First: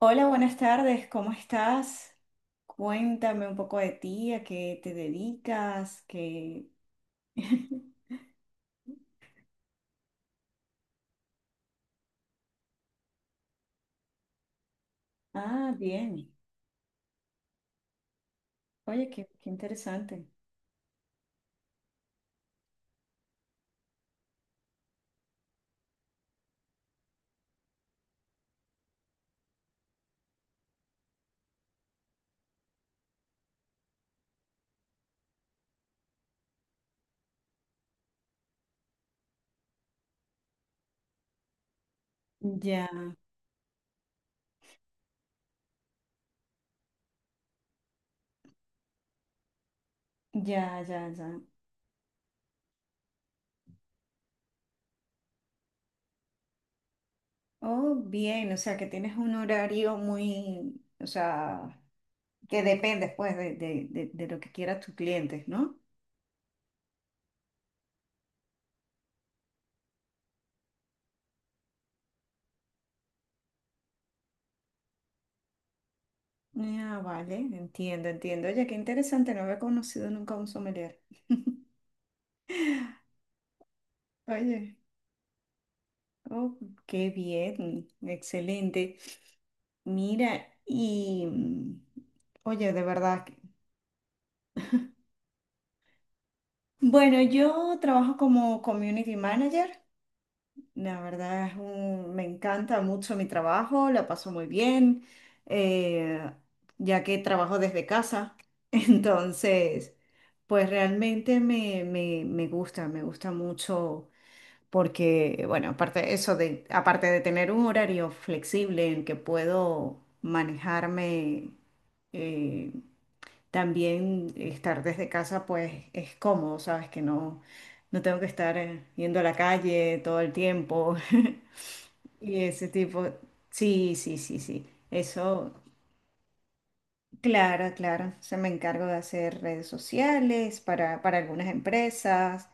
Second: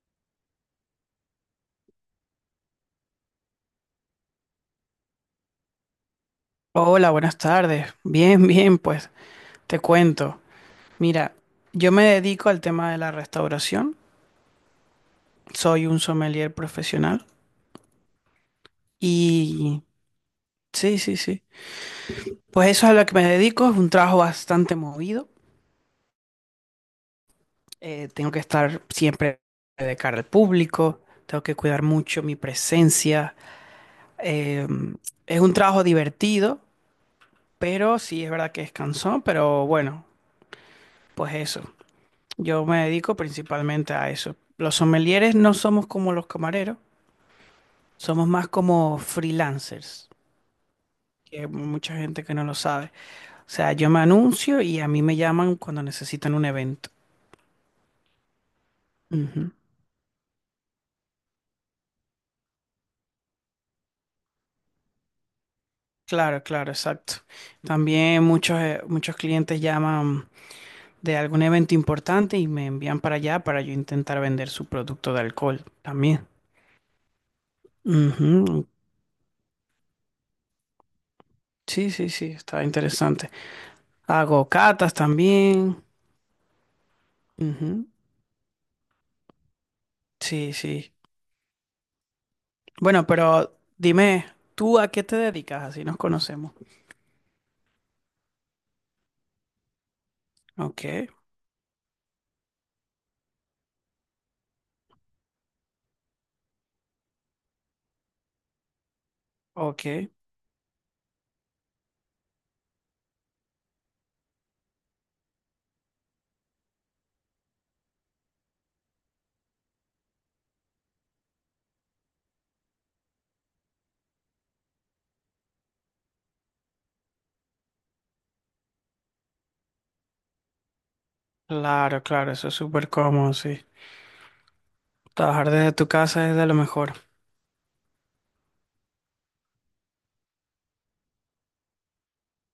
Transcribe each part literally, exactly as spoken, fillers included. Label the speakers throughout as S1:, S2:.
S1: Hola, buenas tardes, ¿cómo estás? Cuéntame un poco de ti, a qué te dedicas, qué...
S2: Hola, buenas tardes. Bien, bien, pues te cuento. Mira, yo me dedico al tema de la restauración.
S1: Ah,
S2: Soy un
S1: bien.
S2: sommelier profesional
S1: Oye, qué, qué
S2: y
S1: interesante.
S2: sí, sí, sí. Pues eso es a lo que me dedico. Es un trabajo bastante movido. Eh, tengo que estar siempre de cara al público. Tengo que cuidar mucho mi presencia. Eh, es un trabajo divertido, pero sí es verdad que es cansón, pero bueno, pues eso. Yo me
S1: Ya,
S2: dedico principalmente a eso. Los sommeliers no somos como los camareros, somos más como freelancers,
S1: ya, ya, ya.
S2: que hay mucha gente que no lo sabe. O sea, yo me anuncio y a mí me llaman cuando necesitan un evento.
S1: Oh, bien, o sea, que tienes un
S2: Ujú.
S1: horario muy, o sea, que depende pues de, de, de, de lo que quieran tus clientes, ¿no?
S2: Claro, claro, exacto. También muchos, eh, muchos clientes llaman de algún evento importante y me envían para allá para yo intentar vender su producto de alcohol también.
S1: Ah, vale, entiendo, entiendo. Oye,
S2: Ujú.
S1: qué interesante, no había conocido nunca a un sommelier.
S2: Sí, sí, sí, está interesante. Hago
S1: Oye,
S2: catas también.
S1: oh, qué bien,
S2: Ujú.
S1: excelente. Mira,
S2: Sí, sí.
S1: y mm, oye, de
S2: Bueno,
S1: verdad. que-
S2: pero dime, ¿tú a qué te dedicas? Así nos conocemos.
S1: Bueno, yo trabajo como community manager.
S2: Ok,
S1: La verdad es un, me encanta mucho mi trabajo, la paso muy bien, eh, ya que trabajo desde casa. Entonces,
S2: ok.
S1: pues realmente me, me, me gusta, me gusta mucho porque, bueno, aparte de eso de, aparte de tener un horario flexible en que puedo manejarme. eh, También estar desde casa pues es cómodo, ¿sabes? Que no, no tengo que estar eh, yendo a la calle todo el tiempo.
S2: Claro, claro,
S1: Y
S2: eso es
S1: ese
S2: súper
S1: tipo.
S2: cómodo, sí.
S1: Sí, sí, sí, sí.
S2: Trabajar
S1: Eso,
S2: desde tu casa es de lo mejor.
S1: claro, claro. Se me encargo de hacer redes sociales para, para algunas empresas,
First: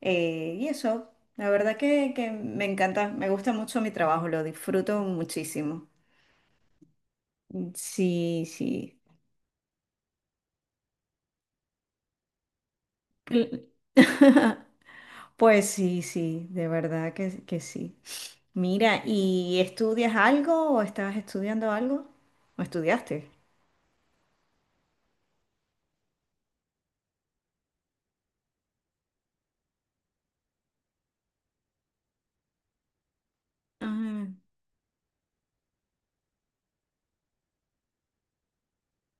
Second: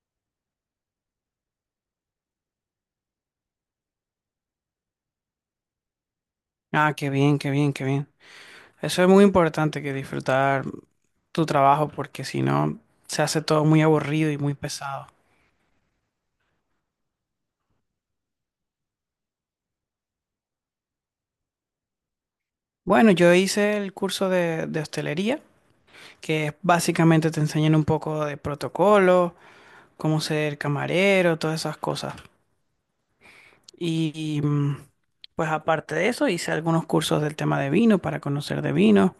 S1: eh, y eso. La verdad que, que me encanta, me gusta mucho mi trabajo, lo disfruto muchísimo.
S2: Ah, qué bien, qué bien, qué bien.
S1: Sí, sí.
S2: Eso es muy importante que disfrutar tu trabajo porque si no se hace
S1: Cl-
S2: todo muy aburrido y muy pesado.
S1: Pues sí, sí, de verdad que, que sí. Mira, ¿y estudias algo o estabas estudiando algo? ¿O
S2: Bueno,
S1: estudiaste?
S2: yo hice el curso de, de hostelería, que es básicamente te enseñan un poco de protocolo, cómo ser camarero, todas esas cosas.
S1: Ah,
S2: Y mm, pues aparte de eso, hice algunos cursos del tema de vino para conocer de vino.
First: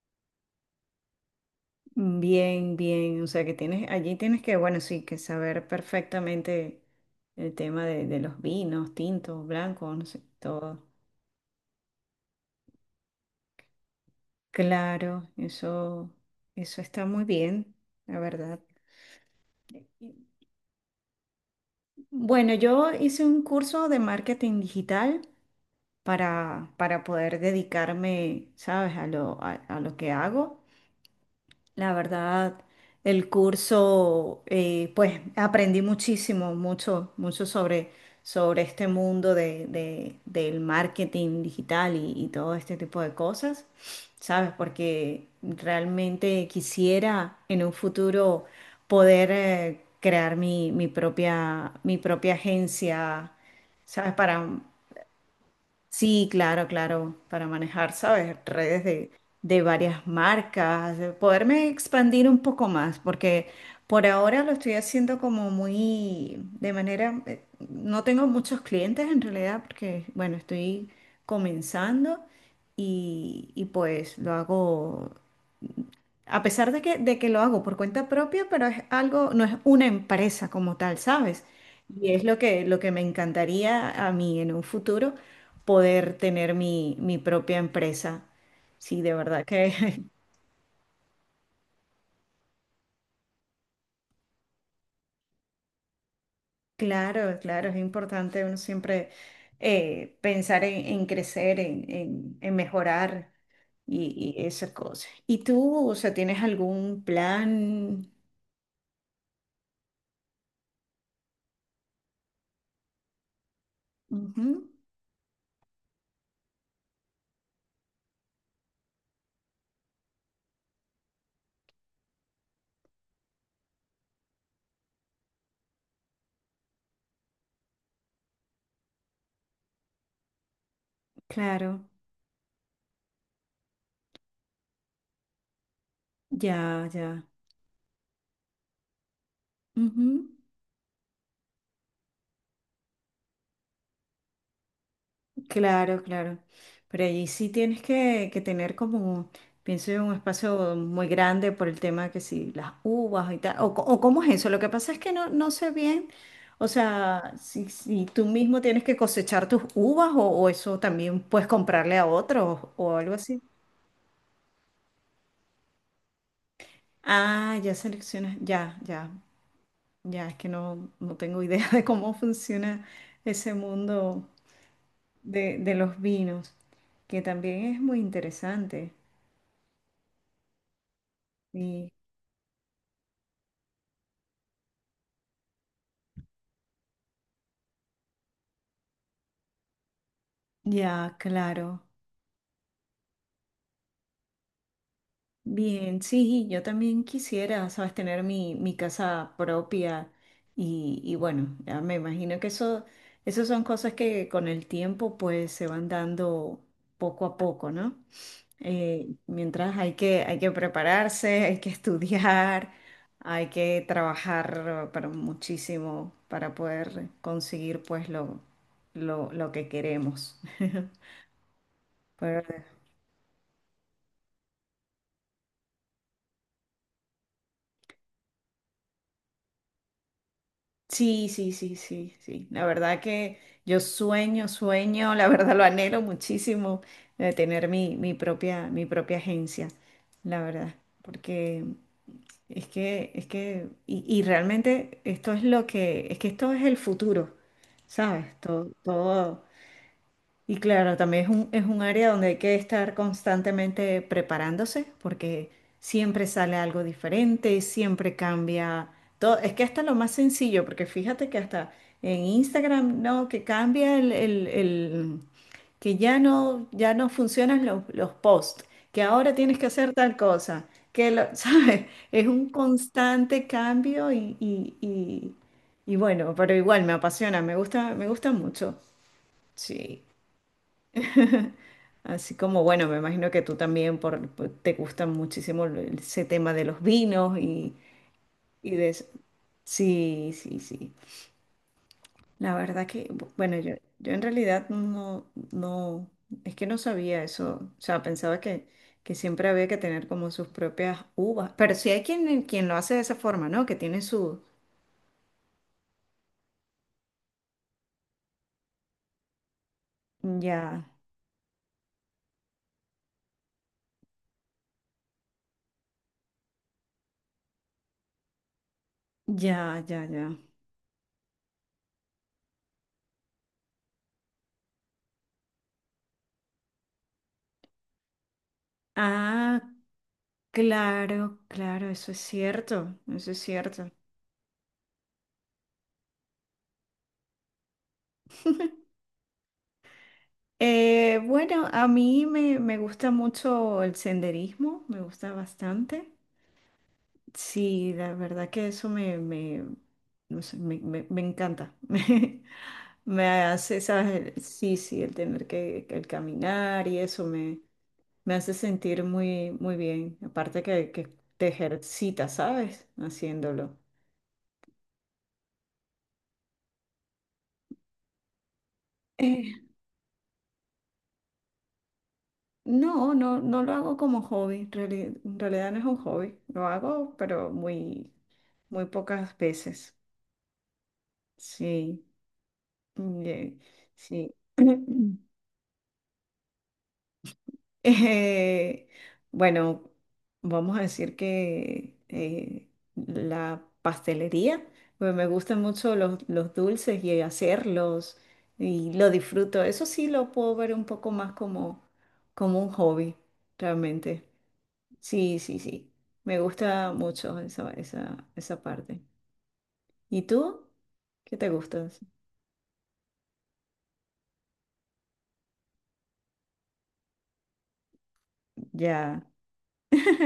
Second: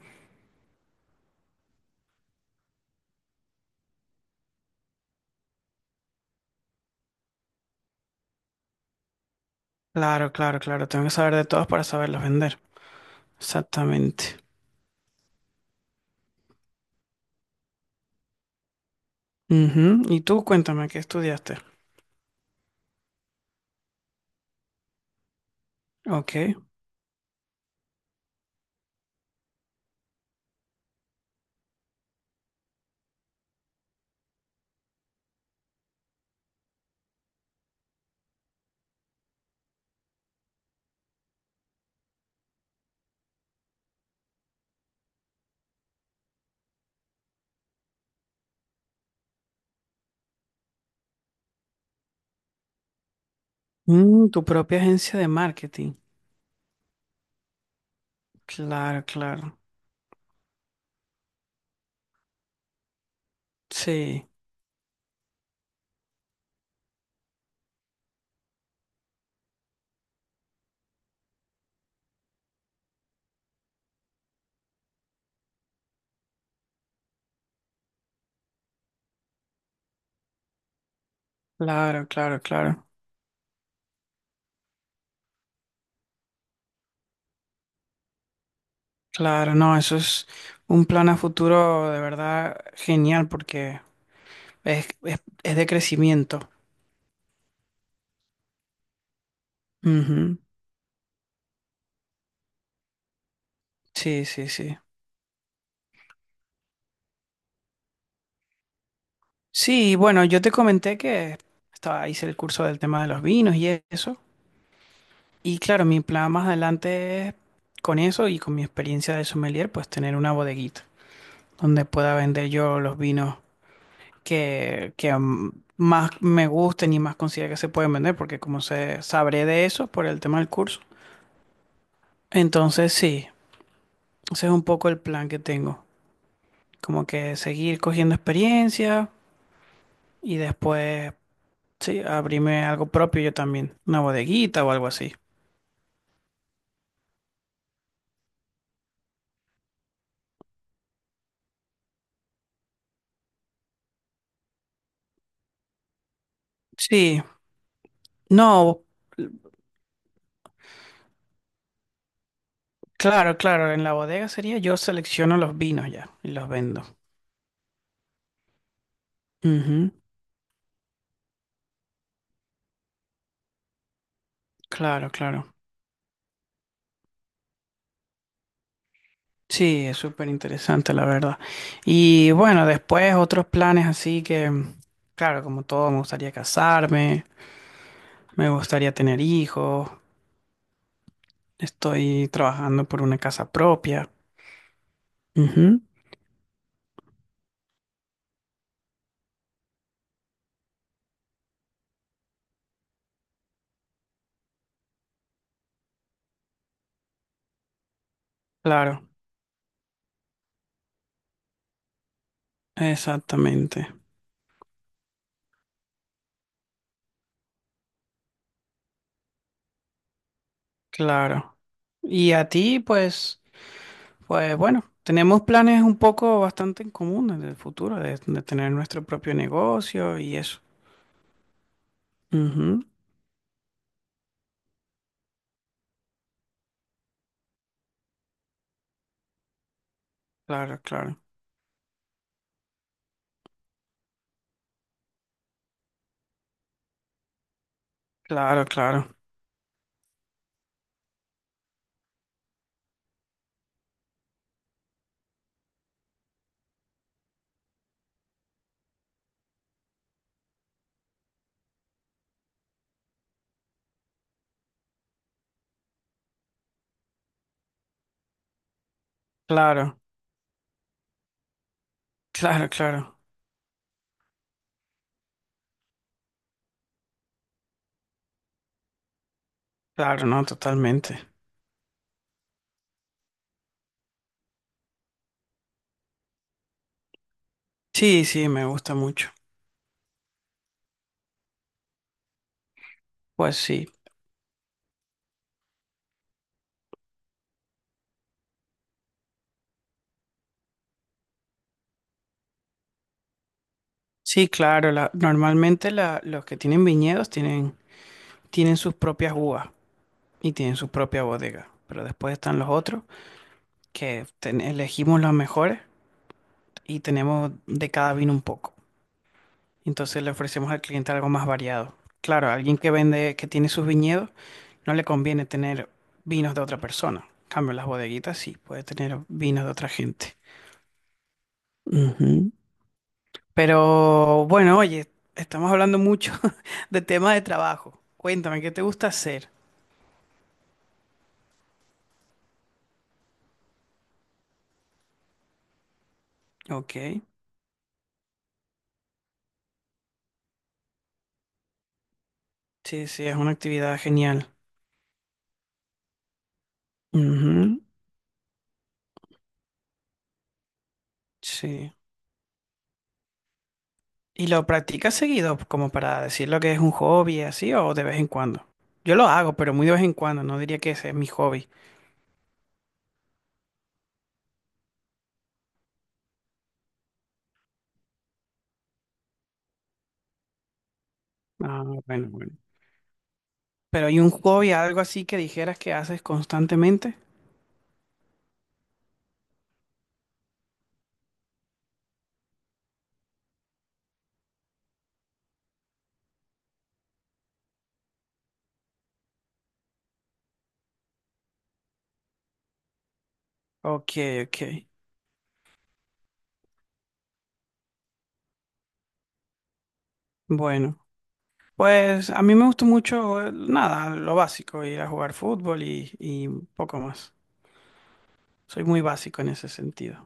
S1: bien, bien. O sea que tienes, allí tienes que, bueno, sí, que saber perfectamente el tema de, de los vinos, tintos, blancos, no sé,
S2: Claro, claro,
S1: todo.
S2: claro, tengo que saber de todos para saberlos vender. Exactamente.
S1: Claro, eso, eso está muy bien, la verdad.
S2: Ujú. Y tú cuéntame, ¿qué estudiaste?
S1: Bueno, yo hice un curso de marketing digital
S2: Ok.
S1: para, para poder dedicarme, ¿sabes?, a lo, a a lo que hago. La verdad, el curso, eh, pues aprendí muchísimo, mucho, mucho sobre, sobre este mundo de, de- del marketing digital y, y todo este tipo de cosas, ¿sabes? Porque realmente quisiera en un futuro poder eh, crear mi, mi propia, mi propia agencia, ¿sabes?
S2: Mm, tu
S1: Para...
S2: propia agencia de marketing.
S1: Sí, claro, claro, para manejar, ¿sabes? Redes
S2: Claro,
S1: de,
S2: claro.
S1: de varias marcas, de poderme expandir un poco más, porque por
S2: Sí,
S1: ahora lo estoy haciendo como muy, de manera, eh, no tengo muchos clientes en realidad, porque, bueno, estoy comenzando y, y pues lo hago, a pesar de que, de que lo hago por cuenta propia, pero es algo, no es una empresa como tal, ¿sabes?
S2: claro,
S1: Y es lo
S2: claro,
S1: que, lo
S2: claro.
S1: que me encantaría a mí en un futuro, poder tener mi, mi propia empresa. Sí, de verdad
S2: Claro, no, eso
S1: que,
S2: es un plan a futuro de verdad genial porque es, es, es de crecimiento.
S1: claro, claro, es importante uno siempre eh,
S2: Ujú.
S1: pensar en, en crecer, en, en- en mejorar
S2: Sí,
S1: y, y
S2: sí,
S1: esas
S2: sí.
S1: cosas. ¿Y tú, o sea, tienes algún plan?
S2: Sí, bueno, yo te comenté que estaba, hice el curso del tema de los vinos y eso.
S1: Ujú,
S2: Y claro, mi plan más adelante es con eso y con mi experiencia de sommelier, pues tener una bodeguita donde pueda vender yo los vinos que, que mm, más me gusten y más considero que se pueden vender, porque como sé, sabré de eso por el tema del curso.
S1: claro,
S2: Entonces, sí, ese es un poco el plan que tengo.
S1: ya,
S2: Como
S1: ya.
S2: que seguir cogiendo experiencia
S1: Ujú.
S2: y después sí, abrirme algo propio yo también, una bodeguita o algo así.
S1: Claro, claro. Pero allí sí tienes que, que tener como, pienso yo, un espacio muy grande por el tema que si las uvas y tal, o, co- o cómo es eso. Lo que pasa es que no, no sé bien, o
S2: Sí,
S1: sea, si, si tú mismo tienes
S2: no,
S1: que cosechar tus uvas o, o eso también puedes comprarle a otros o algo
S2: claro,
S1: así.
S2: claro, en la bodega sería yo selecciono los vinos ya y los vendo.
S1: Ah, ya seleccionas, ya, ya,
S2: Ujú,
S1: ya, es que no, no tengo idea de cómo funciona ese mundo
S2: claro, claro.
S1: de, de los vinos, que también es muy interesante.
S2: Sí, es súper interesante, la verdad. Y bueno, después otros planes así que, claro, como todo, me gustaría casarme, me gustaría tener hijos,
S1: Ya, claro.
S2: estoy trabajando por una casa propia. Ujú,
S1: Bien, sí, yo también quisiera, sabes, tener mi, mi casa propia y, y bueno, ya me imagino que eso, eso son cosas que con el tiempo pues se van dando poco a poco, ¿no?
S2: claro,
S1: Eh, mientras hay que, hay que prepararse, hay que estudiar, hay que
S2: exactamente.
S1: trabajar para muchísimo para poder conseguir pues lo, lo, lo que queremos.
S2: Claro. Y a
S1: Pero...
S2: ti, pues, pues bueno, tenemos planes un poco bastante en común en el futuro, de, de tener nuestro propio negocio y eso.
S1: Sí, sí, sí, sí, sí. La
S2: Ujú,
S1: verdad que yo sueño, sueño, la verdad lo anhelo muchísimo de tener mi, mi propia, mi propia agencia, la verdad.
S2: claro, claro,
S1: Porque es que, es que, y, y realmente esto es lo que, es que esto es el futuro, ¿sabes?
S2: claro,
S1: Todo,
S2: claro,
S1: todo. Y claro, también es un, es un área donde hay que estar constantemente preparándose porque siempre sale algo diferente, siempre cambia todo. Es que hasta lo más sencillo, porque fíjate que hasta en Instagram, no, que cambia el, el- el- que ya no, ya no funcionan los, los posts, que ahora tienes que hacer
S2: claro,
S1: tal cosa, que lo, ¿sabes? Es un
S2: claro, claro,
S1: constante cambio y, y, y, y bueno, pero igual me apasiona, me gusta, me gusta mucho. Sí.
S2: claro, no, totalmente.
S1: Así como, bueno, me imagino que tú también por, por- te gusta muchísimo el- ese tema de los vinos y,
S2: Sí, sí, me
S1: y de
S2: gusta
S1: eso.
S2: mucho.
S1: Sí, sí, sí. La verdad que, bu-
S2: Pues
S1: bueno, yo,
S2: sí,
S1: yo en realidad no, no, es que no sabía eso. O sea, pensaba que, que siempre había que tener como sus propias uvas. Pero sí hay quien, quien lo hace de esa forma, ¿no? Que tiene su...
S2: sí, claro, la- normalmente la- los que tienen viñedos tienen, tienen sus propias uvas y tienen
S1: Ya,
S2: su propia bodega, pero después están los otros que ten- elegimos las mejores y tenemos de cada vino un poco.
S1: ya, ya,
S2: Entonces
S1: ya.
S2: le ofrecemos al cliente algo más variado. Claro, a alguien que vende, que tiene sus viñedos, no le conviene tener vinos de otra persona. En cambio, las bodeguitas sí, puede tener
S1: Ah,
S2: vinos de otra gente.
S1: claro, claro, eso es
S2: Ujú.
S1: cierto, eso es cierto.
S2: Pero bueno, oye, estamos hablando mucho de temas de trabajo. Cuéntame, ¿qué te gusta hacer?
S1: Eh, bueno, a mí me, me gusta mucho el senderismo, me gusta bastante.
S2: Ok,
S1: Sí, la verdad que eso me, me, no sé, me, me- me encanta. Me,
S2: sí,
S1: me
S2: sí, es una
S1: hace,
S2: actividad
S1: ¿sabes? El...
S2: genial.
S1: Sí, sí, el tener que, que el caminar y eso me,
S2: Ujú,
S1: me hace sentir muy, muy bien. Aparte que, que te
S2: sí.
S1: ejercitas, ¿sabes? Haciéndolo.
S2: ¿Y lo practicas seguido, como para decir lo que es un hobby, así, o de vez en cuando? Yo lo hago,
S1: Eh,
S2: pero muy de vez en cuando, no diría que ese es mi hobby.
S1: no, no, no lo hago como hobby. En reali- en realidad no es un hobby. Lo hago, pero muy, muy pocas veces.
S2: Ah,
S1: Sí,
S2: bueno, bueno.
S1: bien,
S2: Pero ¿hay un
S1: sí.
S2: hobby, algo así que dijeras que haces constantemente?
S1: Eh, bueno, vamos a decir que eh, la pastelería, pues me gustan mucho los, los dulces y hacerlos y lo disfruto. Eso sí lo puedo ver un poco más como, como un hobby,
S2: Ok,
S1: realmente.
S2: ok.
S1: Sí, sí, sí. Me gusta mucho esa, esa, esa parte. ¿Y tú?
S2: Bueno,
S1: ¿Qué te gusta?
S2: pues a mí me gusta mucho, eh, nada, lo básico, ir a jugar fútbol y, y poco más. Soy muy
S1: Ya.
S2: básico en ese sentido.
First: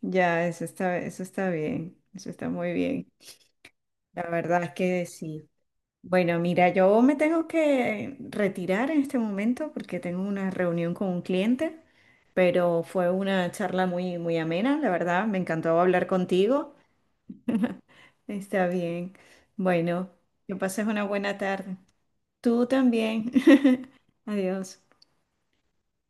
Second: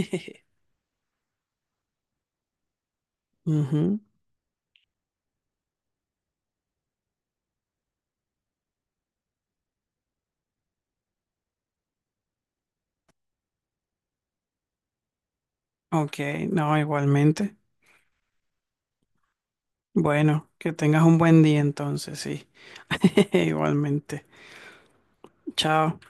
S1: Ya, eso está, eso está bien, eso está muy bien.
S2: Ujú.
S1: La verdad es que sí. Bueno, mira, yo me tengo que retirar en este momento porque tengo una reunión con un cliente, pero fue una charla muy, muy amena, la verdad, me encantó hablar
S2: Ok,
S1: contigo.
S2: no, igualmente.
S1: Está bien. Bueno,
S2: Bueno,
S1: que
S2: que
S1: pases
S2: tengas
S1: una
S2: un
S1: buena
S2: buen día
S1: tarde.
S2: entonces, sí.
S1: Tú también.
S2: Igualmente.
S1: Adiós.
S2: Chao.